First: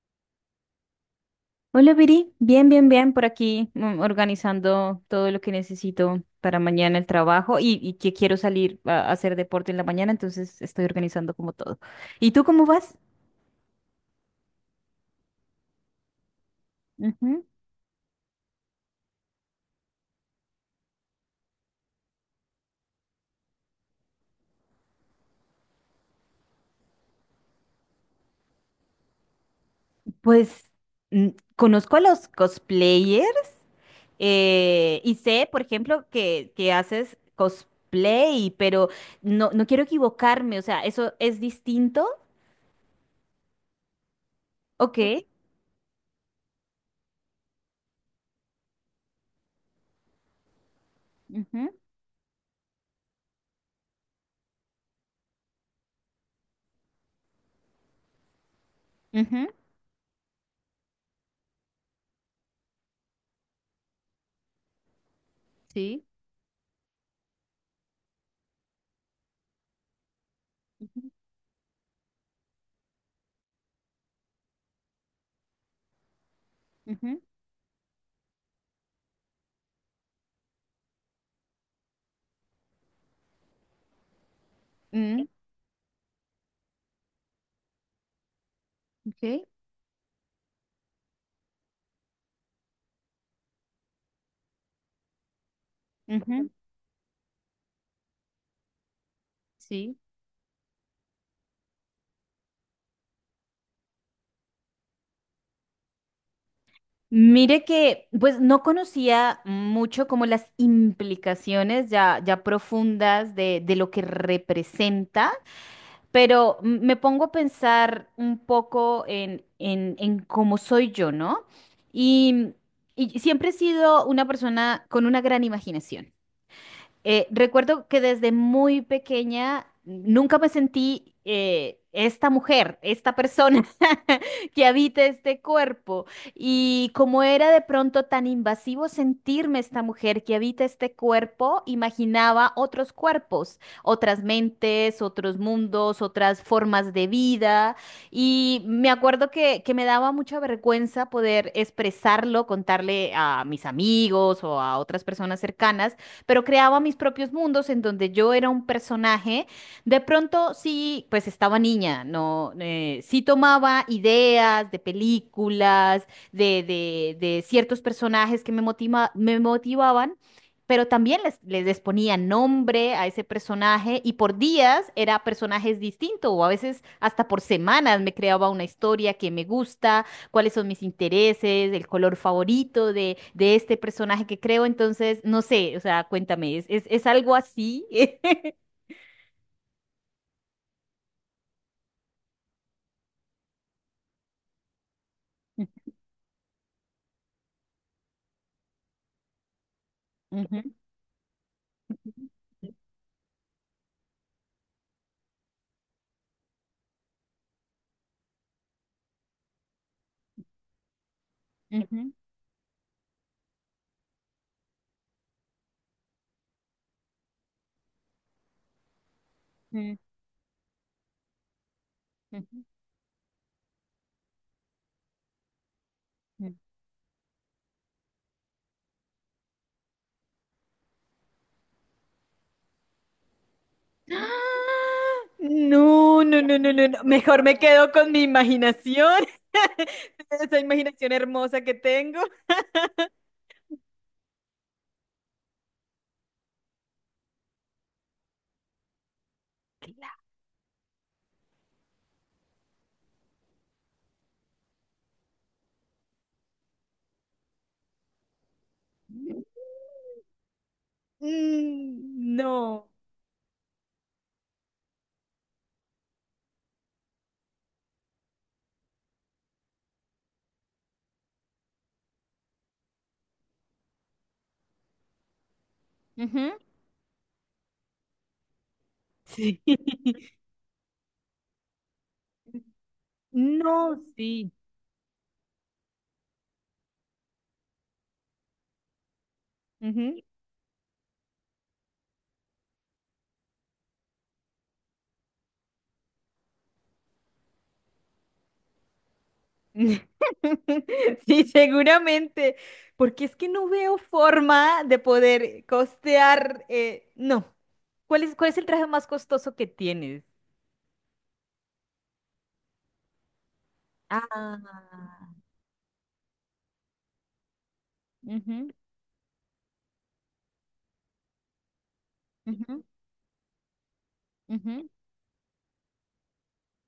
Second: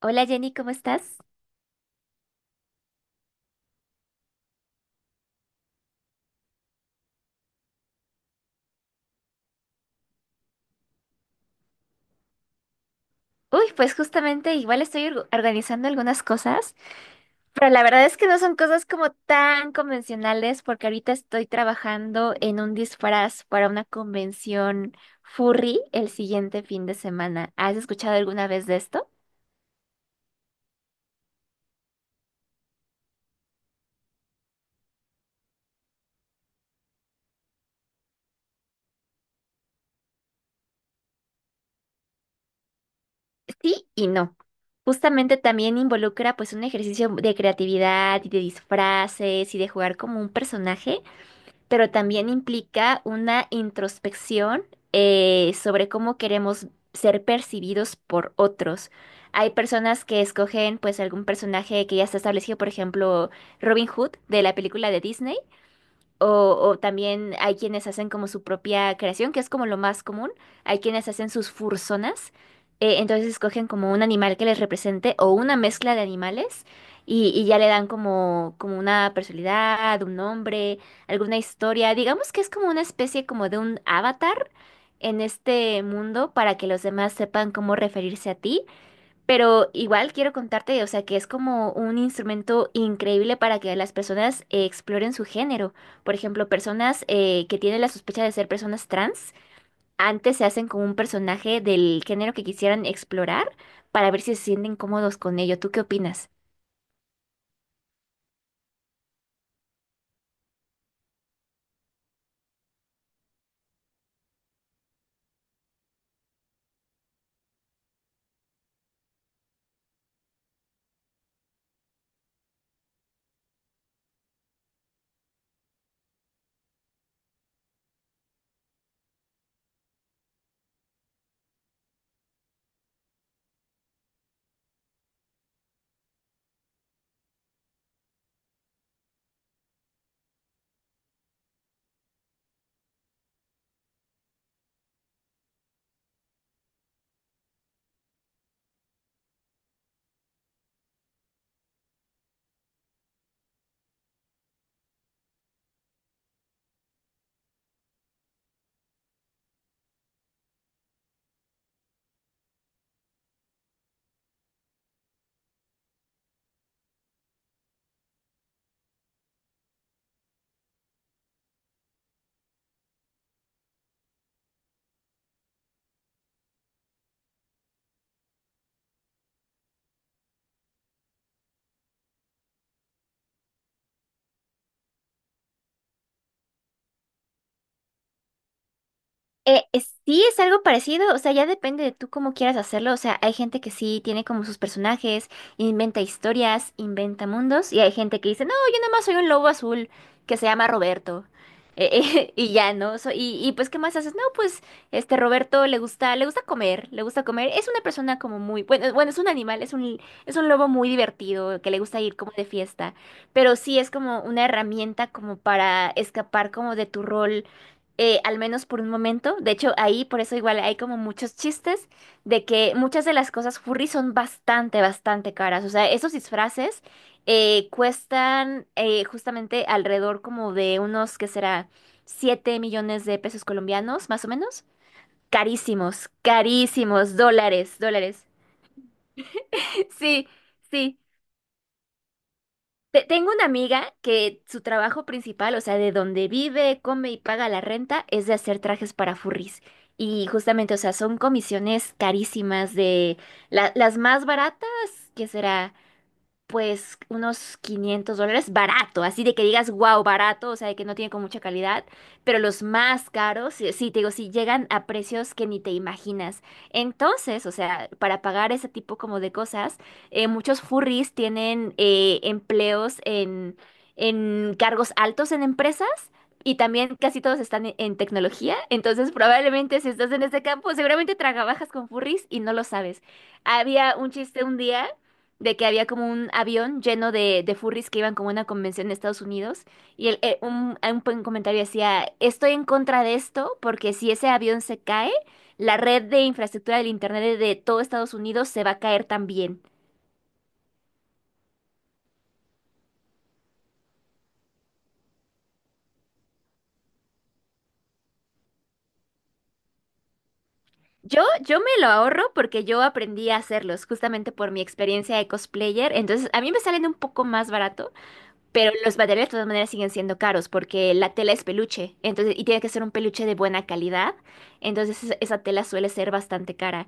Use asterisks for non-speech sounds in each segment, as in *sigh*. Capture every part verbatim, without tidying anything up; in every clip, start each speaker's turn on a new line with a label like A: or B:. A: Hola Jenny, ¿cómo estás?
B: Hola, Viri. Bien, bien, bien. Por aquí mm, organizando todo lo que necesito para mañana el trabajo y, y que quiero salir a a hacer deporte en la mañana, entonces estoy organizando como todo. ¿Y tú cómo vas?
A: Uy, pues justamente igual estoy org- organizando algunas cosas,
B: Ujú.
A: pero la verdad es que no son cosas como tan convencionales porque ahorita estoy trabajando en un disfraz para una convención furry el siguiente fin de semana. ¿Has escuchado alguna vez de esto?
B: Pues mm, conozco a los cosplayers, eh, y sé, por ejemplo, que, que haces cosplay, pero no, no quiero equivocarme, o sea, ¿eso es distinto?
A: Sí y no.
B: Ok.
A: Justamente también involucra pues un ejercicio de creatividad y de disfraces y de jugar como un personaje,
B: Ujú,
A: pero también implica una introspección eh, sobre cómo queremos ser percibidos por otros.
B: ujú.
A: Hay personas que escogen pues algún personaje que ya está establecido, por ejemplo, Robin Hood de la película de Disney
B: Sí.
A: o, o también hay quienes hacen como su propia creación, que es como lo más común. Hay quienes
B: Ujú,
A: hacen sus fursonas. Eh, entonces escogen como un animal que les represente o una mezcla de animales
B: ujú,
A: y, y ya le dan como, como una personalidad, un nombre, alguna historia. Digamos que es como una especie como de un avatar en
B: mm,
A: este mundo para que los demás sepan cómo referirse a ti.
B: ok,
A: Pero igual quiero contarte, o sea, que es como un instrumento increíble para que las personas eh, exploren su género. Por ejemplo,
B: ujú.
A: personas eh, que tienen la sospecha de ser personas trans,
B: Sí.
A: antes se hacen con un personaje del género que quisieran explorar para ver si se sienten cómodos con ello. ¿Tú qué opinas?
B: Mire que, pues no conocía mucho como las implicaciones ya, ya profundas de, de lo que representa, pero m- me pongo a pensar un poco en, en, en cómo soy yo, ¿no? Y, y siempre he sido una persona con una gran imaginación. Eh, recuerdo que desde muy pequeña nunca me sentí, eh, esta mujer, esta persona *laughs* que habita este cuerpo. Y como era de pronto tan invasivo sentirme esta mujer que habita este cuerpo, imaginaba otros cuerpos, otras mentes, otros mundos, otras formas de vida. Y me acuerdo que, que me daba mucha vergüenza poder expresarlo, contarle a mis amigos o a otras personas cercanas, pero creaba mis propios mundos en donde yo era un personaje. De pronto sí, pues estaba niña, no. Eh, sí tomaba ideas de películas, de, de- de ciertos personajes que me motiva- me motivaban. Pero también les, les, les ponía nombre a ese personaje y por días era personajes distintos, o a veces hasta por semanas me creaba una historia que me gusta, cuáles son mis intereses, el color favorito de, de este personaje que creo. Entonces, no sé, o sea, cuéntame, ¿es, es, es algo así? *laughs*
A: Eh, es- sí, es algo parecido, o sea, ya depende de tú cómo quieras hacerlo, o sea, hay gente que sí tiene como sus personajes, inventa historias, inventa mundos, y hay gente que dice, no, yo nada más soy un lobo azul que se
B: Ujú,
A: llama Roberto. Eh, eh, *laughs* y ya, ¿no? So- y, y pues, ¿qué más haces? No, pues, este Roberto le gusta, le gusta comer, le gusta comer, es una persona como muy, bueno, bueno, es un animal, es un, es un lobo muy divertido, que le gusta
B: ujú,
A: ir como de fiesta, pero sí es como una herramienta como para escapar como de tu rol eh, al menos por un momento. De hecho,
B: ujú,
A: ahí por eso igual hay como muchos chistes de
B: ujú,
A: que muchas de las cosas furry son bastante, bastante caras. O sea, esos
B: ujú.
A: disfraces eh, cuestan eh, justamente alrededor como de unos, ¿qué será? Siete millones de pesos colombianos, más o menos. Carísimos,
B: No, no, no, no, no, no.
A: carísimos,
B: Mejor me
A: dólares,
B: quedo con mi
A: dólares.
B: imaginación, *laughs*
A: *laughs* Sí,
B: esa
A: sí.
B: imaginación hermosa que tengo.
A: Te- Tengo una amiga que su trabajo principal, o sea, de donde vive, come y paga la renta, es de hacer trajes para furries. Y
B: Claro.
A: justamente, o sea, son comisiones carísimas de la- las más baratas, ¿que será? Pues unos quinientos dólares, barato, así de que digas, wow, barato, o sea, de que no tiene con mucha calidad,
B: Mm,
A: pero los
B: no.
A: más caros, sí, sí, te digo, sí llegan a precios que ni te imaginas. Entonces, o sea, para pagar ese tipo como de cosas, eh, muchos furries tienen eh, empleos en, en cargos altos en empresas. Y
B: Ujú.
A: también casi todos están en, en tecnología, entonces
B: Sí.
A: probablemente si estás en
B: *laughs*
A: este campo, seguramente trabajas con furries y no lo sabes.
B: No,
A: Había un chiste
B: sí.
A: un día de que había como un avión lleno de, de furries que iban como a una convención de Estados Unidos y el, eh, un, un buen comentario decía, estoy en contra de esto porque si ese avión se cae, la red de infraestructura del Internet de todo Estados Unidos se va a caer también.
B: *laughs* Sí, seguramente, porque es que no veo forma de poder costear, eh, no. ¿Cuál es, cuál es el traje más costoso que tienes?
A: Yo, yo me lo ahorro porque yo aprendí a hacerlos justamente por
B: Ah.
A: mi experiencia de cosplayer, entonces a mí me salen un poco más baratos.
B: Ujú,
A: Pero los materiales de todas maneras siguen siendo caros porque la tela es peluche, entonces, y tiene que ser
B: ujú,
A: un peluche de buena calidad,
B: ujú,
A: entonces esa esa tela suele ser bastante cara.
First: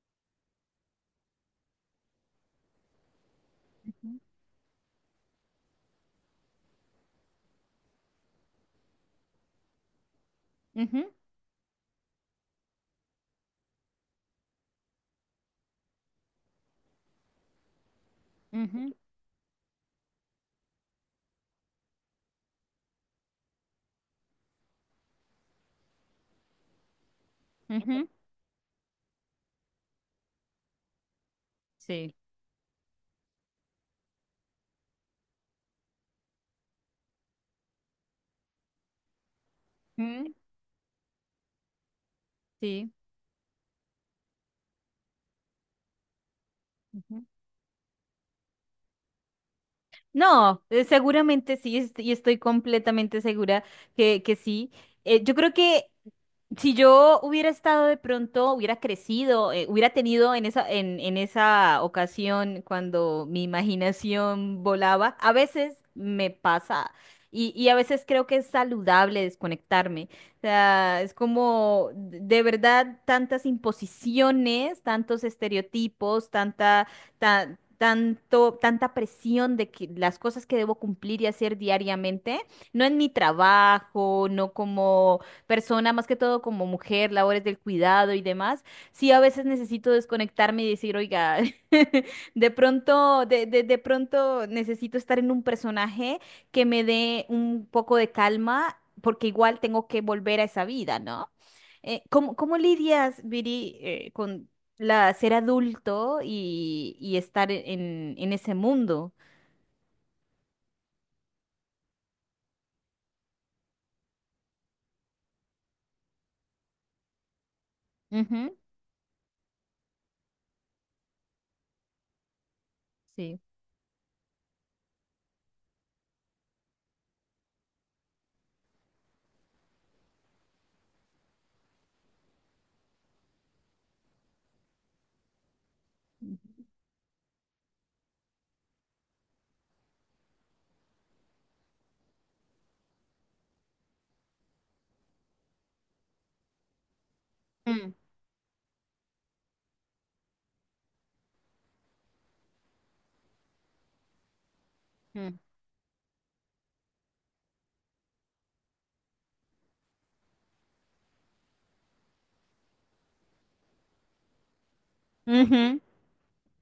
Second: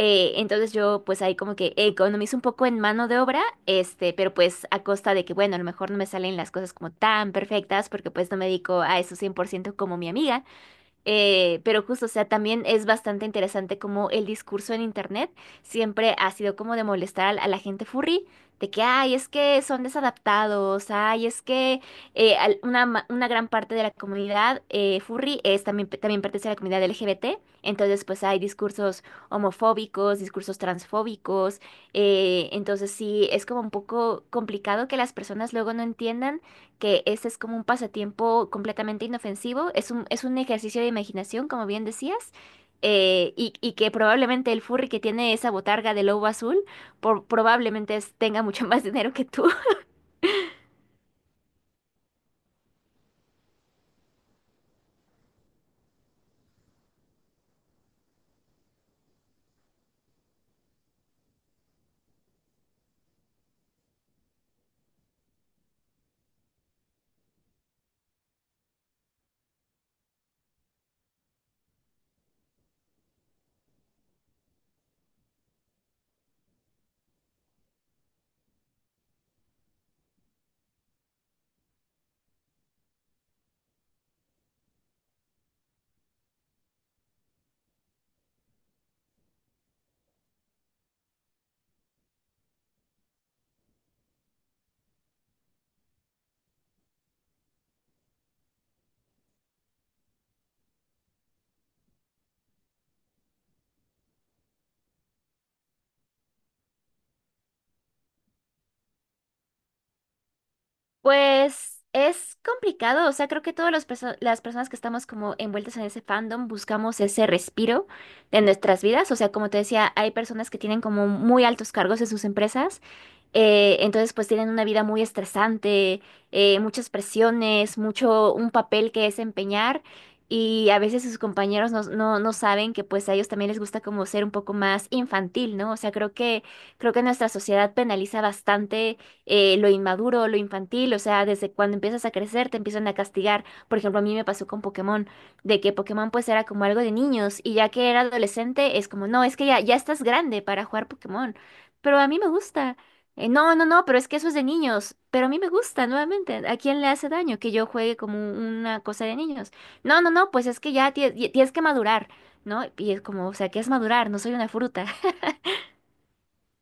A: Eh, entonces yo pues ahí como que economizo un poco en mano de obra, este,
B: ujú,
A: pero pues a costa de que, bueno, a lo mejor no me salen las cosas como tan perfectas porque pues no me dedico a eso cien por ciento como mi amiga.
B: ujú,
A: Eh, pero justo, o sea, también es bastante interesante como el discurso en internet siempre ha sido como de molestar al- a, la gente furry, de que,
B: ujú.
A: ay, es que son desadaptados, ay, es que eh, al- una, ma- una gran parte de la comunidad eh, furry es también, también pertenece a la comunidad L G B T, entonces pues hay discursos homofóbicos, discursos transfóbicos.
B: Sí.
A: Eh, entonces sí, es como un poco complicado que las personas luego no entiendan que ese es como un pasatiempo completamente inofensivo, es un, es
B: Mm.
A: un ejercicio de imaginación, como bien decías,
B: Sí.
A: eh, y, y que probablemente el furry que tiene esa botarga de lobo azul
B: Ujú.
A: por- probablemente es- tenga mucho *laughs* más dinero que tú.
B: No, eh, seguramente sí, es- y estoy completamente segura que, que sí. Eh, yo creo que Si yo hubiera estado de pronto, hubiera crecido, eh, hubiera tenido en esa, en, en esa ocasión cuando mi imaginación volaba, a veces me pasa y, y a veces creo que es saludable desconectarme. O sea, es como de de verdad tantas imposiciones, tantos estereotipos, tanta, ta- tanto, tanta presión de que las cosas que debo cumplir y hacer diariamente, no en mi trabajo, no como persona, más que todo como mujer, labores del cuidado y demás, sí a veces necesito desconectarme y decir, oiga, *laughs* de pronto, de, de, de pronto necesito estar en un personaje que me dé un poco de calma, porque igual tengo que volver a esa vida, ¿no? Eh, ¿cómo, cómo lidias, Viri, eh, con la ser adulto y, y estar en, en ese mundo?
A: Pues es complicado, o sea, creo que todas las perso- las personas que estamos como envueltas en ese fandom buscamos ese respiro de
B: Ujú.
A: nuestras vidas, o sea, como te decía, hay personas que tienen como muy altos cargos en sus empresas.
B: Sí.
A: Eh, entonces, pues tienen una vida muy estresante, eh, muchas presiones, mucho un papel que desempeñar y a veces sus compañeros no, no, no saben que pues a ellos también les gusta como ser un poco más infantil, ¿no? O sea, creo que, creo que nuestra sociedad penaliza bastante eh, lo inmaduro, lo infantil, o sea, desde cuando empiezas a crecer te empiezan a castigar. Por ejemplo, a mí me pasó con Pokémon, de que Pokémon pues era como algo de niños y ya que
B: Mm,
A: era adolescente es como, no, es que ya, ya estás grande para jugar Pokémon, pero a mí me gusta. Eh, no, no, no, pero es que eso es de niños. Pero a
B: mm.
A: mí me gusta, nuevamente. ¿A quién le hace daño que yo juegue como una cosa de niños? No, no, no, pues es que ya tie- ya tienes que madurar, ¿no? Y es como, o sea, ¿qué es madurar? No soy una fruta. *laughs*
B: Ujú.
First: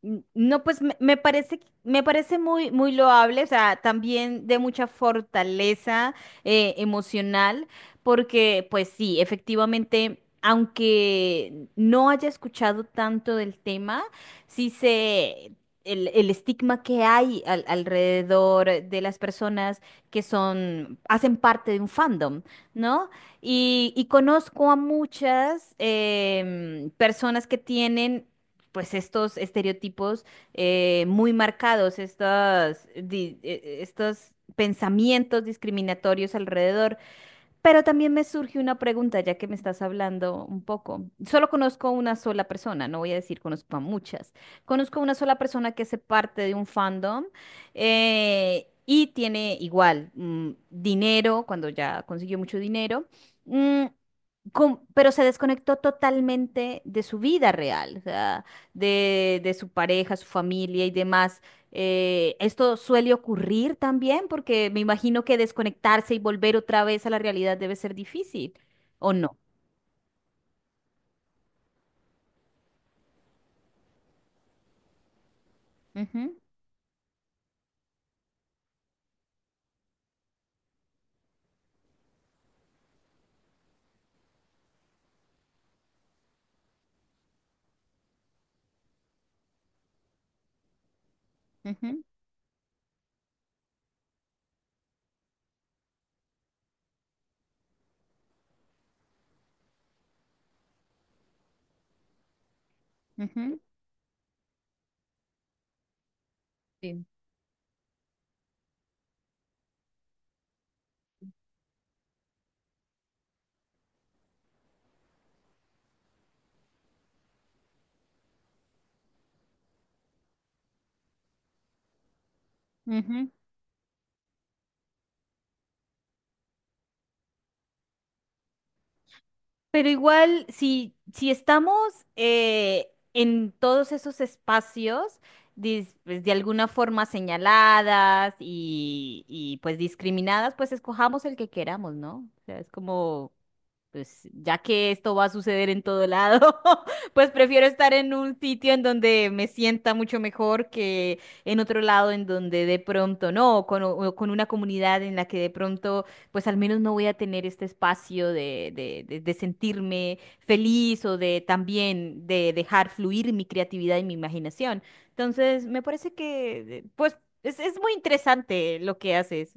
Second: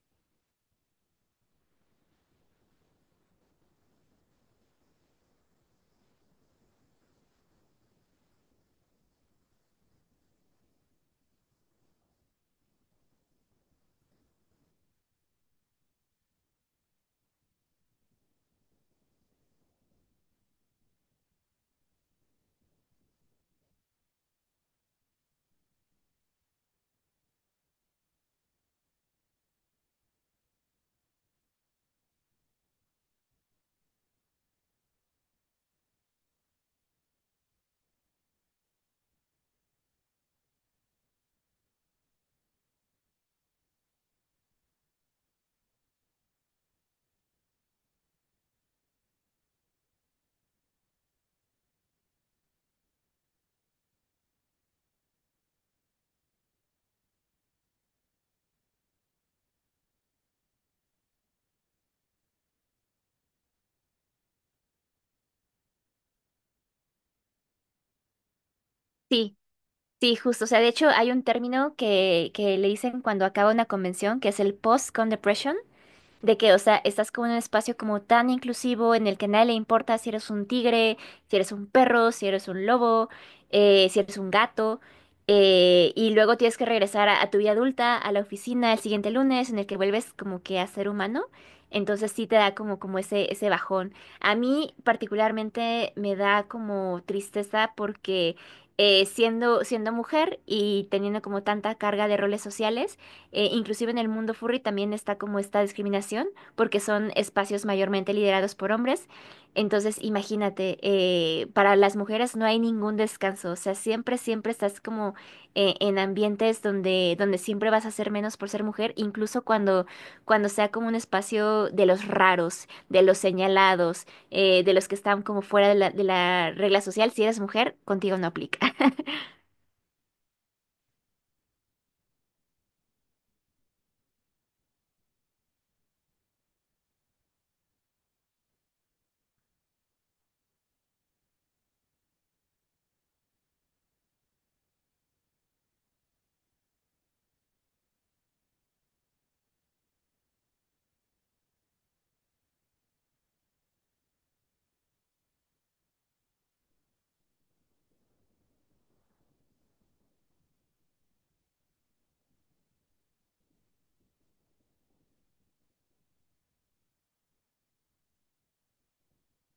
B: N- No, pues me, me parece, me parece muy, muy loable, o sea, también de mucha fortaleza, eh, emocional, porque pues sí, efectivamente, aunque no haya escuchado tanto del tema, sí sé el, el estigma que hay al- alrededor de las personas que son, hacen parte de un fandom, ¿no? Y, y conozco a muchas, em, personas que tienen pues estos estereotipos, eh, muy marcados, estos, estos pensamientos discriminatorios alrededor. Pero también me surge una pregunta, ya que me estás hablando un poco. Solo conozco una sola persona, no voy a decir conozco a muchas. Conozco una sola persona que hace parte de un fandom, eh, y tiene igual, mm, dinero, cuando ya consiguió mucho dinero. mm, com- pero se desconectó totalmente de su vida real, o sea, de, de su pareja, su familia y demás. Eh, esto suele ocurrir también porque me imagino que desconectarse y volver otra vez a la realidad debe ser difícil, ¿o no?
A: Sí, sí, justo. O sea, de hecho, hay un término que, que le dicen cuando acaba una convención, que es el post-con depression. De
B: Ujú,
A: que, o sea, estás como en un espacio como tan inclusivo en el que a nadie le importa si eres un tigre, si eres un perro, si eres un lobo, eh, si eres un gato, eh, y luego tienes que regresar a, a tu vida adulta, a la oficina el siguiente lunes en el que vuelves como que a ser humano.
B: ujú,
A: Entonces sí te da como, como ese, ese bajón. A mí particularmente me da como tristeza porque eh, siendo, siendo mujer y teniendo como tanta carga de roles sociales, eh,
B: ujú,
A: inclusive en el mundo furry también está como esta discriminación, porque son espacios mayormente liderados por hombres. Entonces, imagínate, eh, para las mujeres no hay ningún descanso, o sea, siempre, siempre estás como eh, en ambientes donde, donde siempre vas a ser menos por ser mujer, incluso cuando, cuando sea como un espacio de los raros, de los
B: sí.
A: señalados, eh, de los que están como fuera de la, de la regla social, si eres mujer, contigo no aplica. *laughs*
B: Pero igual, si, si estamos, eh, en todos esos espacios, dis- pues, de alguna forma señaladas y, y, pues discriminadas, pues escojamos el que queramos, ¿no? O sea, es como pues ya que esto va a suceder en todo lado, *laughs* pues prefiero estar en un sitio en donde me sienta mucho mejor que en otro lado en donde de pronto no, o con, o con, una comunidad en la que de pronto pues al menos no voy a tener este espacio de, de, de- de sentirme feliz o de también de dejar fluir mi creatividad y mi imaginación. Entonces, me parece que eh, pues. Es, es muy interesante lo que haces.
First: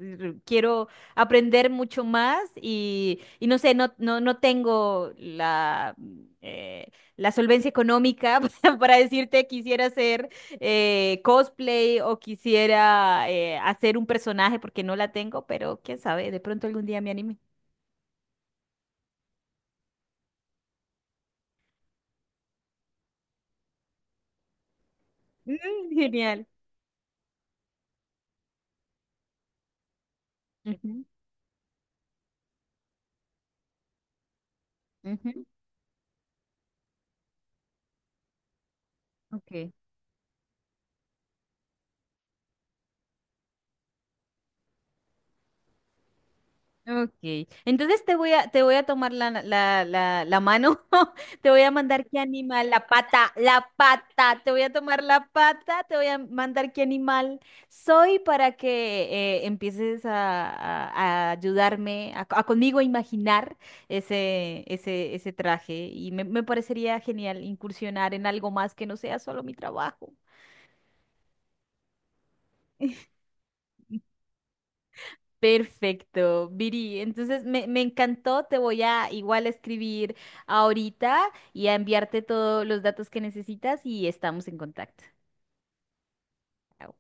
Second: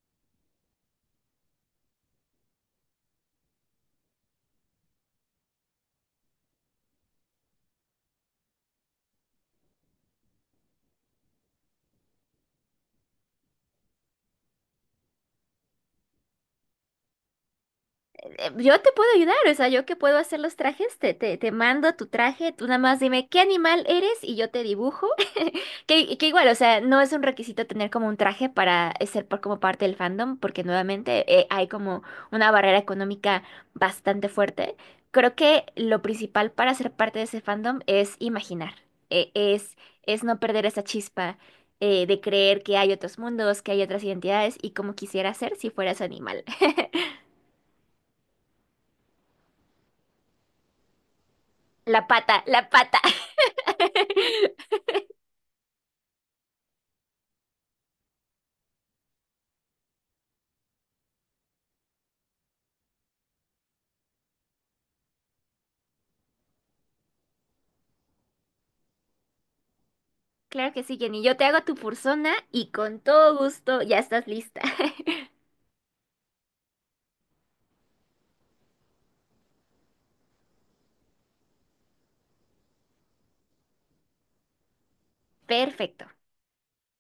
B: Quiero aprender mucho más y, y no sé, no, no, no tengo la, eh, la solvencia económica *laughs* para, para decirte quisiera hacer, eh, cosplay, o quisiera, eh, hacer un personaje porque no la tengo, pero quién sabe, de pronto algún día me anime.
A: eh, Yo te puedo ayudar, o sea, yo que puedo hacer los trajes, te, te, te mando tu traje, tú nada más dime qué animal eres y yo te dibujo. *laughs*
B: Mm,
A: Que, que
B: genial.
A: igual, o sea, no es un requisito tener como un traje para ser por, como parte del fandom, porque
B: Ujú,
A: nuevamente eh, hay como una barrera económica bastante fuerte. Creo
B: ujú,
A: que lo principal para ser parte de ese fandom es imaginar, eh,
B: ok.
A: es, es no perder esa chispa eh, de creer que hay otros mundos, que hay otras identidades y como quisiera ser si fueras animal. *laughs*
B: Ok, entonces te voy a, te voy a tomar la, la, la, la mano, *laughs* te voy a
A: La
B: mandar qué
A: pata, la
B: animal, la
A: pata.
B: pata, la pata, te voy a
A: *laughs*
B: tomar la pata, te voy a mandar qué animal soy para que, eh, empieces a, a- a ayudarme, a, co- a conmigo a imaginar ese, ese, ese traje, y me, me parecería genial incursionar en algo más que no sea solo mi trabajo.
A: Claro que sí, Jenny. Yo te hago tu persona y con todo gusto ya estás lista.
B: Perfecto, Viri. Entonces me, me encantó. Te voy a igual a escribir ahorita y a enviarte todos los datos que necesitas y estamos en contacto.
A: *laughs* Perfecto.